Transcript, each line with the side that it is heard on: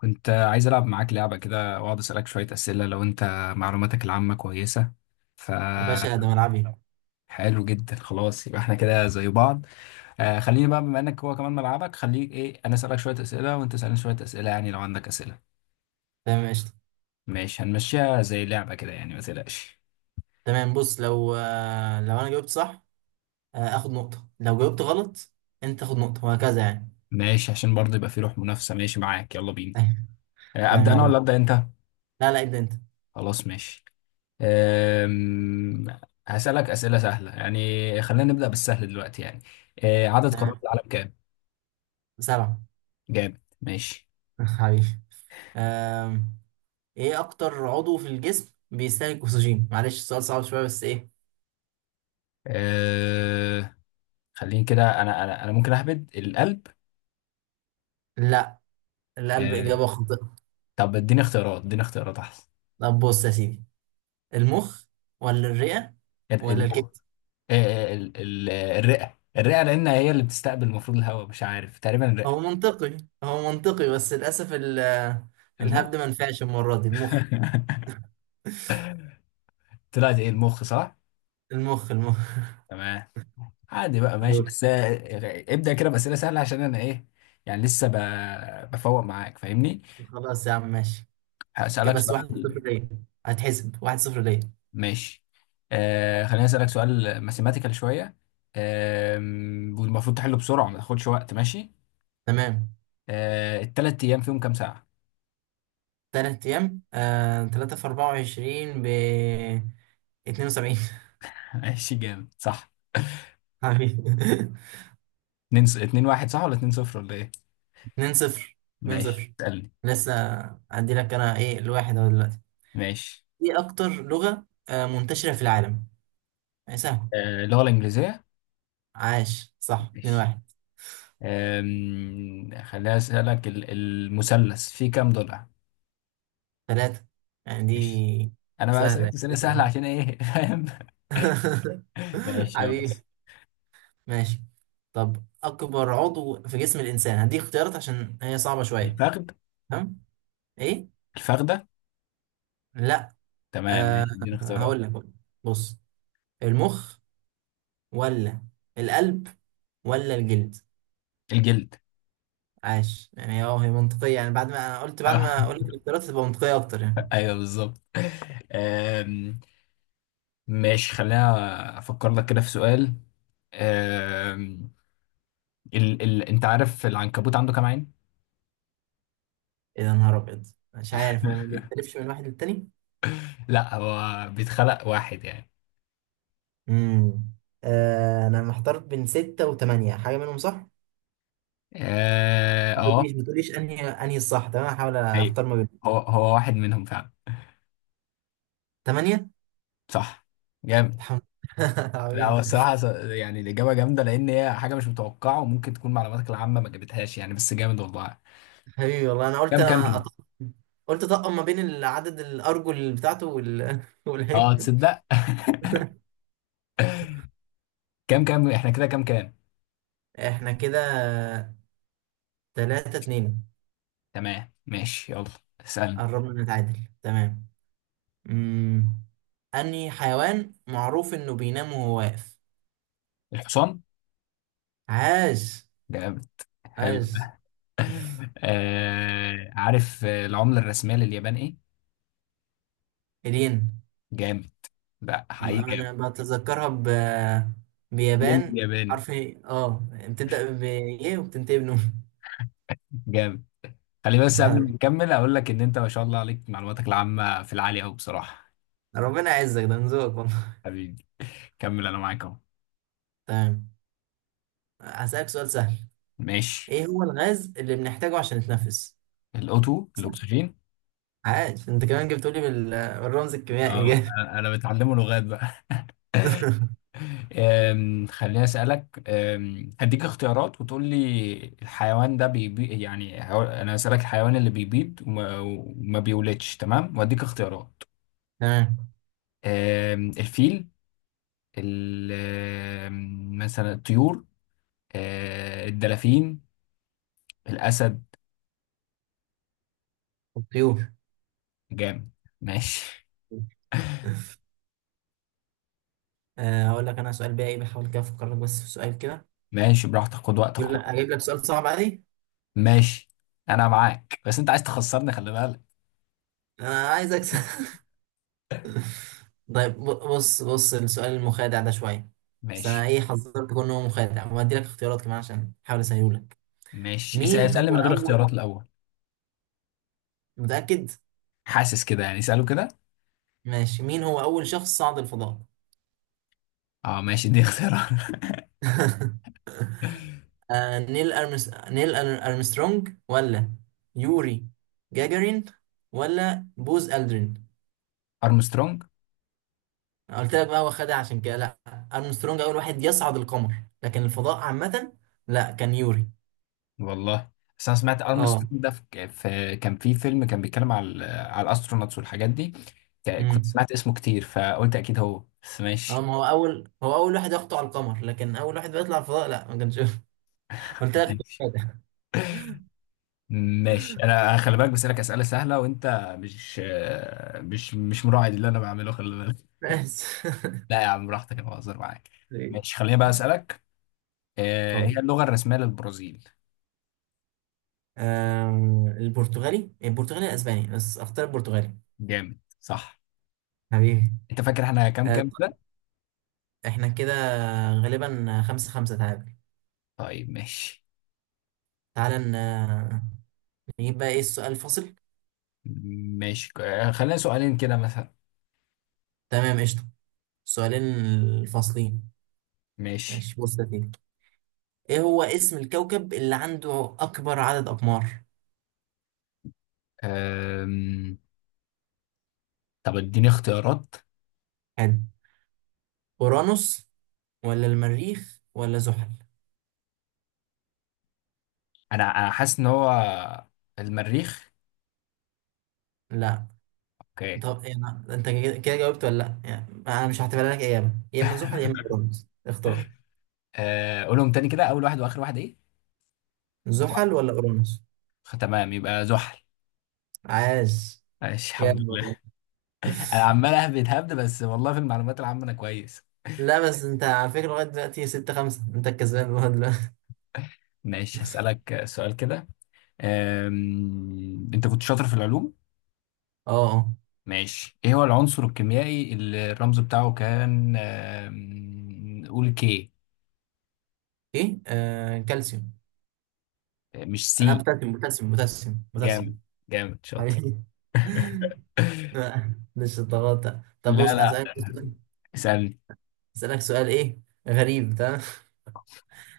left: كنت عايز ألعب معاك لعبة كده وأقعد أسألك شوية أسئلة لو أنت معلوماتك العامة كويسة. ف
right: يا باشا، ده ملعبي.
left: حلو جدا. خلاص، يبقى احنا كده زي بعض. خليني بقى، بما انك هو كمان ملعبك، خليك ايه، انا اسالك شويه اسئله وانت اسالني شويه اسئله، يعني لو عندك اسئله.
right: تمام، قشطة.
left: ماشي، هنمشيها زي لعبه كده، يعني ما تقلقش.
right: تمام، بص. لو انا جاوبت صح، اخد نقطة. لو جاوبت غلط، انت تاخد نقطة وهكذا يعني.
left: ماشي، عشان برضه يبقى في روح منافسه. ماشي معاك، يلا بينا.
right: أيوة، تمام
left: ابدا انا؟
right: يلا.
left: ولا خلاص، ابدا انت.
right: لا لا، ابدا انت.
left: خلاص ماشي. آم، هسالك اسئله سهله، يعني خلينا نبدا بالسهل دلوقتي يعني. عدد قارات
right: تمام.
left: العالم كام؟
right: سبعة.
left: جامد، ماشي.
right: حبيبي. آم، ايه اكتر عضو في الجسم بيستهلك اكسجين؟ معلش السؤال صعب شوية بس ايه.
left: آه... خليني كده، انا ممكن اهبد القلب.
right: لا، القلب
left: آه...
right: اجابة خاطئة.
left: طب اديني اختيارات، اديني اختيارات احسن.
right: طب بص يا سيدي، المخ ولا الرئة ولا
left: المخ.
right: الكبد؟
left: الرئة لان هي اللي بتستقبل المفروض الهواء، مش عارف، تقريبا الرئة.
right: هو منطقي، هو منطقي بس للاسف.
left: المخ.
right: الهبد ما نفعش المرة دي. المخ.
left: طلعت ايه؟ المخ صح.
right: المخ، المخ.
left: تمام. عادي بقى، ماشي،
right: دور.
left: بس ابدأ كده بأسئلة سهلة عشان انا ايه، يعني لسه بفوق معاك، فاهمني.
right: خلاص يا عم ماشي.
left: هسألك
right: بس واحد
left: سؤال.
right: صفر ليا. هتحسب واحد صفر ليا.
left: ماشي، خليني اسالك سؤال ماثيماتيكال شويه. آه والمفروض تحله بسرعه، ما تاخدش وقت، ماشي.
right: تمام.
left: الثلاث ايام فيهم كام ساعه؟
right: تلات أيام، تلاتة في 24 ب 72.
left: ماشي، جامد، صح.
right: حبيبي.
left: 2 2 1 صح ولا 2 0 ولا ايه؟
right: اتنين صفر، اتنين
left: ماشي،
right: صفر.
left: اسالني.
right: لسه. أدي لك أنا إيه الواحد أهو دلوقتي.
left: ماشي،
right: إيه أكتر لغة منتشرة في العالم؟ يعني سهل.
left: اللغه الانجليزيه.
right: عاش، صح. اتنين
left: ماشي.
right: واحد.
left: خليني اسالك، المثلث فيه كام ضلع؟
right: تلاتة، يعني
left: ماشي،
right: دي
left: انا بقى
right: سهلة.
left: سالت سنه سهله عشان ايه؟ فاهم. ماشي يلا.
right: حبيبي، ماشي. طب اكبر عضو في جسم الانسان، هديك اختيارات عشان هي صعبه شويه.
left: الفخذ.
right: تمام. ايه؟
left: الفخده.
right: لا.
left: تمام،
right: أه،
left: ماشي، اديني اختيارات.
right: هقول لك. بص، المخ، ولا القلب، ولا الجلد؟
left: الجلد.
right: عاش. يعني هي منطقيه يعني، بعد ما اقول لك الاختيارات هتبقى منطقيه اكتر يعني.
left: ايوه بالظبط. أم، ماشي، خلينا افكر لك كده في سؤال. أم، انت عارف العنكبوت عنده كام عين؟
right: ايه ده، نهار ابيض. مش عارف، هو ما بيختلفش من واحد للتاني.
left: لا، هو بيتخلق واحد يعني.
right: امم انا محتار بين ستة وثمانية، حاجه منهم صح.
left: اه
right: ما
left: آه،
right: تقوليش، ما تقوليش انهي الصح. تمام، هحاول
left: ايوه،
right: اختار ما بين.
left: هو هو واحد منهم فعلا.
right: ثمانية.
left: صح، جامد.
right: الحمد لله.
left: لا، هو
right: عظيم.
left: الصراحة يعني الإجابة جامدة لأن هي حاجة مش متوقعة وممكن تكون معلوماتك العامة ما جابتهاش يعني، بس جامد والله.
right: هي والله انا قلت،
left: كام كام كده؟
right: قلت طقم ما بين العدد الارجل بتاعته
left: اه،
right: والعيب.
left: تصدق. كام كام احنا كده؟ كام كام؟
right: احنا كده تلاتة اتنين.
left: تمام، ماشي، يلا، اسألني.
right: قربنا نتعادل. تمام. امم انهي حيوان معروف انه بينام وهو واقف؟
left: الحصان.
right: عاش،
left: جامد، حلو
right: عاش.
left: ده. عارف، العملة الرسمية لليابان ايه؟
right: الين.
left: جامد، لا حقيقي جامد.
right: انا بتذكرها
left: ين
right: بيابان.
left: الياباني.
right: حرف ايه، بتبدأ ب ايه وبتنتهي بنون.
left: جامد. خلي بس قبل ما نكمل اقول لك ان انت ما شاء الله عليك معلوماتك العامة في العالي قوي بصراحة.
right: ربنا يعزك، ده من ذوقك والله.
left: حبيبي، كمل، انا معاك اهو.
right: تمام، هسألك سؤال سهل.
left: ماشي،
right: ايه هو الغاز اللي بنحتاجه عشان نتنفس؟ سهل.
left: الاكسجين.
right: عاش، انت كمان جبت لي بالرمز الكيميائي،
left: اه،
right: جامد.
left: أنا متعلمه لغات بقى. خليني أسألك. هديك اختيارات وتقول لي. الحيوان ده بيبي يعني أنا هسألك الحيوان اللي بيبيض وما بيولدش. تمام، وأديك اختيارات.
right: تمام.
left: الفيل، ال- مثلا الطيور، الدلافين، الأسد.
right: الطيور.
left: جامد، ماشي.
right: هقول لك انا سؤال بقى ايه، بحاول كده افكر لك بس في سؤال كده.
left: ماشي براحتك، خد وقتك
right: اجيب لك
left: خالص.
right: أجيب لك سؤال صعب عادي.
left: ماشي، أنا معاك، بس أنت عايز تخسرني، خلي بالك.
right: انا عايز اكسب. طيب، بص بص، السؤال المخادع ده شويه. بس انا
left: ماشي.
right: ايه حذرت كون هو مخادع، وهدي لك اختيارات كمان عشان احاول اسهله لك.
left: ماشي،
right: مين
left: اسألني
right: هو
left: من غير
right: اول.
left: اختيارات الأول.
right: متاكد؟
left: حاسس كده، يعني اسأله كده.
right: ماشي، مين هو اول شخص صعد الفضاء؟
left: اه ماشي، دي اختيار.
right: نيل أرمس... نيل أر- أرمسترونج، ولا يوري جاجارين، ولا بوز ألدرين؟
left: ارمسترونج.
right: أنا قلت لك بقى، هو خدها عشان كده لا. أرمسترونج أول واحد يصعد القمر، لكن الفضاء عامة لا، كان يوري.
left: والله، بس انا سمعت
right: اه
left: ارمسترونج ده في كان في فيلم كان بيتكلم على على الاسترونوتس والحاجات دي، كنت
right: امم
left: سمعت اسمه كتير فقلت اكيد هو، بس
right: اه
left: ماشي.
right: ما هو أول واحد يخطو على القمر، لكن أول واحد بيطلع الفضاء لا، ما كانش. قلت لك
left: ماشي.
right: خدها.
left: ماشي، انا خلي بالك بسألك اسئله سهله وانت مش مش مراعي اللي انا بعمله، خلي بالك.
right: بس.
left: لا يا عم، براحتك، انا بهزر معاك. ماشي، خليني بقى اسالك.
right: اتفضل.
left: هي اللغه الرسميه للبرازيل.
right: البرتغالي، البرتغالي الأسباني، بس أختار البرتغالي.
left: جامد، صح.
right: حبيبي.
left: انت فاكر احنا كام
right: آه،
left: كام ده؟
right: احنا كده غالبا خمسة خمسة تعادل.
left: طيب، ماشي.
right: تعالى نجيب بقى ايه السؤال الفاصل.
left: ماشي، خلينا سؤالين كده مثلا.
right: تمام قشطة، السؤالين الفاصلين.
left: ماشي.
right: ماشي، بص يا سيدي. ايه هو اسم الكوكب اللي عنده اكبر عدد اقمار؟
left: أم... طب اديني اختيارات.
right: حلو. اورانوس، ولا المريخ، ولا زحل؟
left: انا حاسس ان هو المريخ.
right: لا.
left: اوكي.
right: طب إيه، انت كده كده جاوبت ولا لا، يعني انا مش هعتبرها لك اجابة. يا اما زحل يا اما اورانوس، اختار.
left: قولهم تاني كده، اول واحد واخر واحد ايه؟
right: زحل ولا اورانوس؟
left: تمام، يبقى زحل.
right: عاش.
left: ماشي، الحمد
right: جامد
left: لله.
right: والله.
left: انا عمال اهبد هبد بس، والله في المعلومات العامة انا كويس.
right: لا بس انت على فكرة، لغاية دلوقتي ستة خمسة انت الكسبان لغاية.
left: ماشي، هسألك سؤال كده. انت كنت شاطر في العلوم.
right: اه، اه.
left: ماشي، ايه هو العنصر الكيميائي اللي الرمز بتاعه كان، قول كي،
right: ايه، كالسيوم.
left: مش
right: انا
left: سي.
right: بوتاسيوم، بوتاسيوم، بوتاسيوم،
left: جامد،
right: بوتاسيوم.
left: جامد، شاطر.
right: حبيبي. لا، مش الضغط ده. طب
left: لا،
right: بص
left: لا،
right: اسالك سؤال.
left: اسألني.
right: ايه غريب. تمام.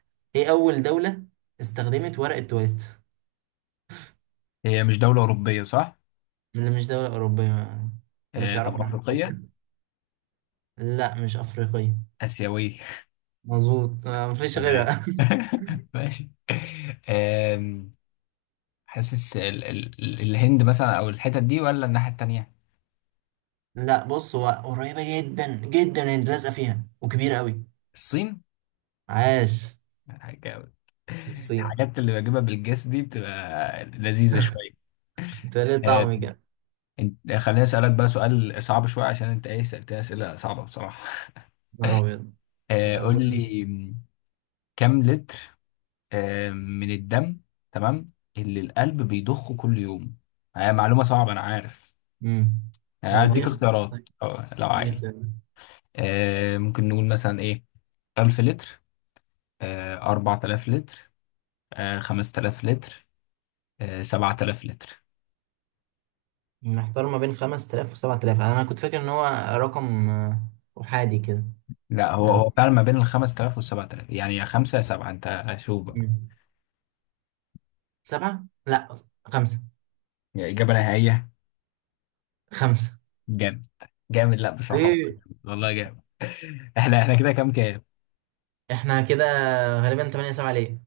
right: ايه اول دولة استخدمت ورق التواليت؟
left: هي مش دولة أوروبية صح؟
right: اللي مش دولة أوروبية، ما كانوش يعرفوا
left: طب
right: العالم.
left: أفريقية؟
right: لا، مش أفريقية.
left: آسيوية.
right: مظبوط، مفيش
left: تمام.
right: غيرها.
left: ماشي. آم، حاسس الهند مثلا أو الحتت دي، ولا الناحية التانية؟
right: لا بص، هو قريبة جدا جدا، انت لازقة فيها وكبيرة قوي.
left: الصين؟
right: عاش.
left: جامد.
right: الصين.
left: الحاجات اللي بجيبها بالجس دي بتبقى لذيذة شوية.
right: انت ليه
left: آم،
right: طعمي كده.
left: خليني أسألك بقى سؤال صعب شوية عشان أنت إيه، سألتني أسئلة صعبة بصراحة.
right: نهار أبيض.
left: قول
right: ربنا.
left: لي، كم لتر من الدم، تمام، اللي القلب بيضخه كل يوم. هي معلومة صعبة أنا عارف.
right: امم طب اديني
left: هديك طيب
right: اختيار.
left: اختيارات،
right: طيب
left: لو
right: اديني
left: عايز.
right: اختيار.
left: ممكن نقول مثلا إيه، 1000 لتر، 4000 لتر، 5000 لتر، 7000 لتر.
right: محتار ما بين 5000 و7000. انا كنت فاكر ان هو رقم احادي كده.
left: لا، هو
right: آه،
left: هو فعلا ما بين ال 5000 وال 7000، يعني يا 5 يا 7، أنت شوف بقى.
right: مم. سبعة لا، خمسة.
left: يعني إجابة نهائية.
right: خمسة.
left: جامد، جامد، لا بصراحة.
right: ليه؟
left: والله جامد. احنا كده كام كام؟
right: احنا كده غالبا 8-7 ليه.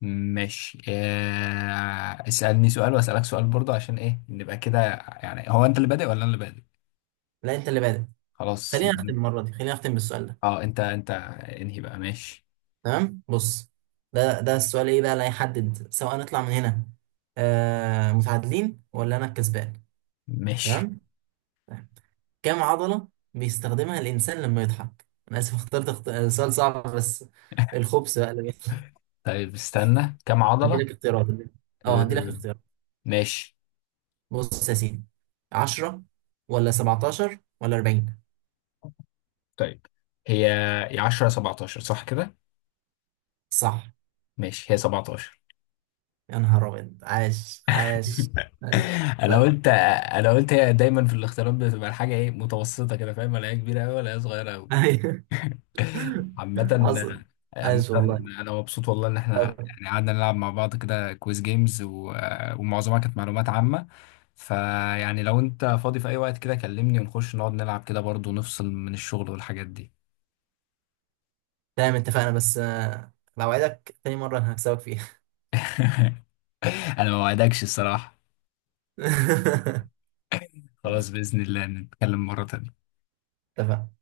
left: ماشي، اسألني سؤال واسألك سؤال برضه عشان ايه نبقى كده، يعني هو انت اللي بادئ ولا انا اللي بادئ؟
right: لا، انت اللي بادئ.
left: خلاص،
right: خلينا
left: يبقى
right: نختم المرة دي، خلينا نختم بالسؤال ده.
left: اه انت انهي بقى. ماشي.
right: تمام بص، ده السؤال ايه بقى اللي هيحدد سواء نطلع من هنا متعادلين ولا انا الكسبان.
left: ماشي،
right: تمام. كام عضلة بيستخدمها الإنسان لما يضحك؟ أنا آسف، اخترت سؤال صعب بس الخبز بقى اللي بيحصل.
left: طيب، استنى، كم عضلة؟
right: هديلك اختيارات. هديلك
left: آه،
right: اختيارات.
left: ماشي،
right: بص يا سيدي، 10 ولا 17 ولا 40؟
left: طيب. هي هي 10 17 صح كده؟
right: صح.
left: ماشي، هي 17.
right: يا نهار أبيض، عاش، عاش. عاش.
left: انا
right: طيب،
left: قلت انا قلت هي دايما في الاختيارات بتبقى الحاجة ايه، متوسطة كده، فاهم، ولا هي كبيرة قوي ولا هي صغيرة قوي.
right: أيوه.
left: عامة،
right: حصل.
left: عامة.
right: عاش والله.
left: أنا مبسوط والله إن إحنا
right: طيب.
left: يعني قعدنا نلعب مع بعض كده كويز جيمز و... ومعظمها كانت معلومات عامة، فيعني لو أنت فاضي في أي وقت كده كلمني ونخش نقعد نلعب كده برضه، نفصل من الشغل والحاجات دي.
right: تمام، اتفقنا. بس لو عايزك تاني مرة هكسبك فيها.
left: أنا ما وعدكش الصراحة. خلاص، بإذن الله نتكلم مرة تانية.
right: اتفقنا.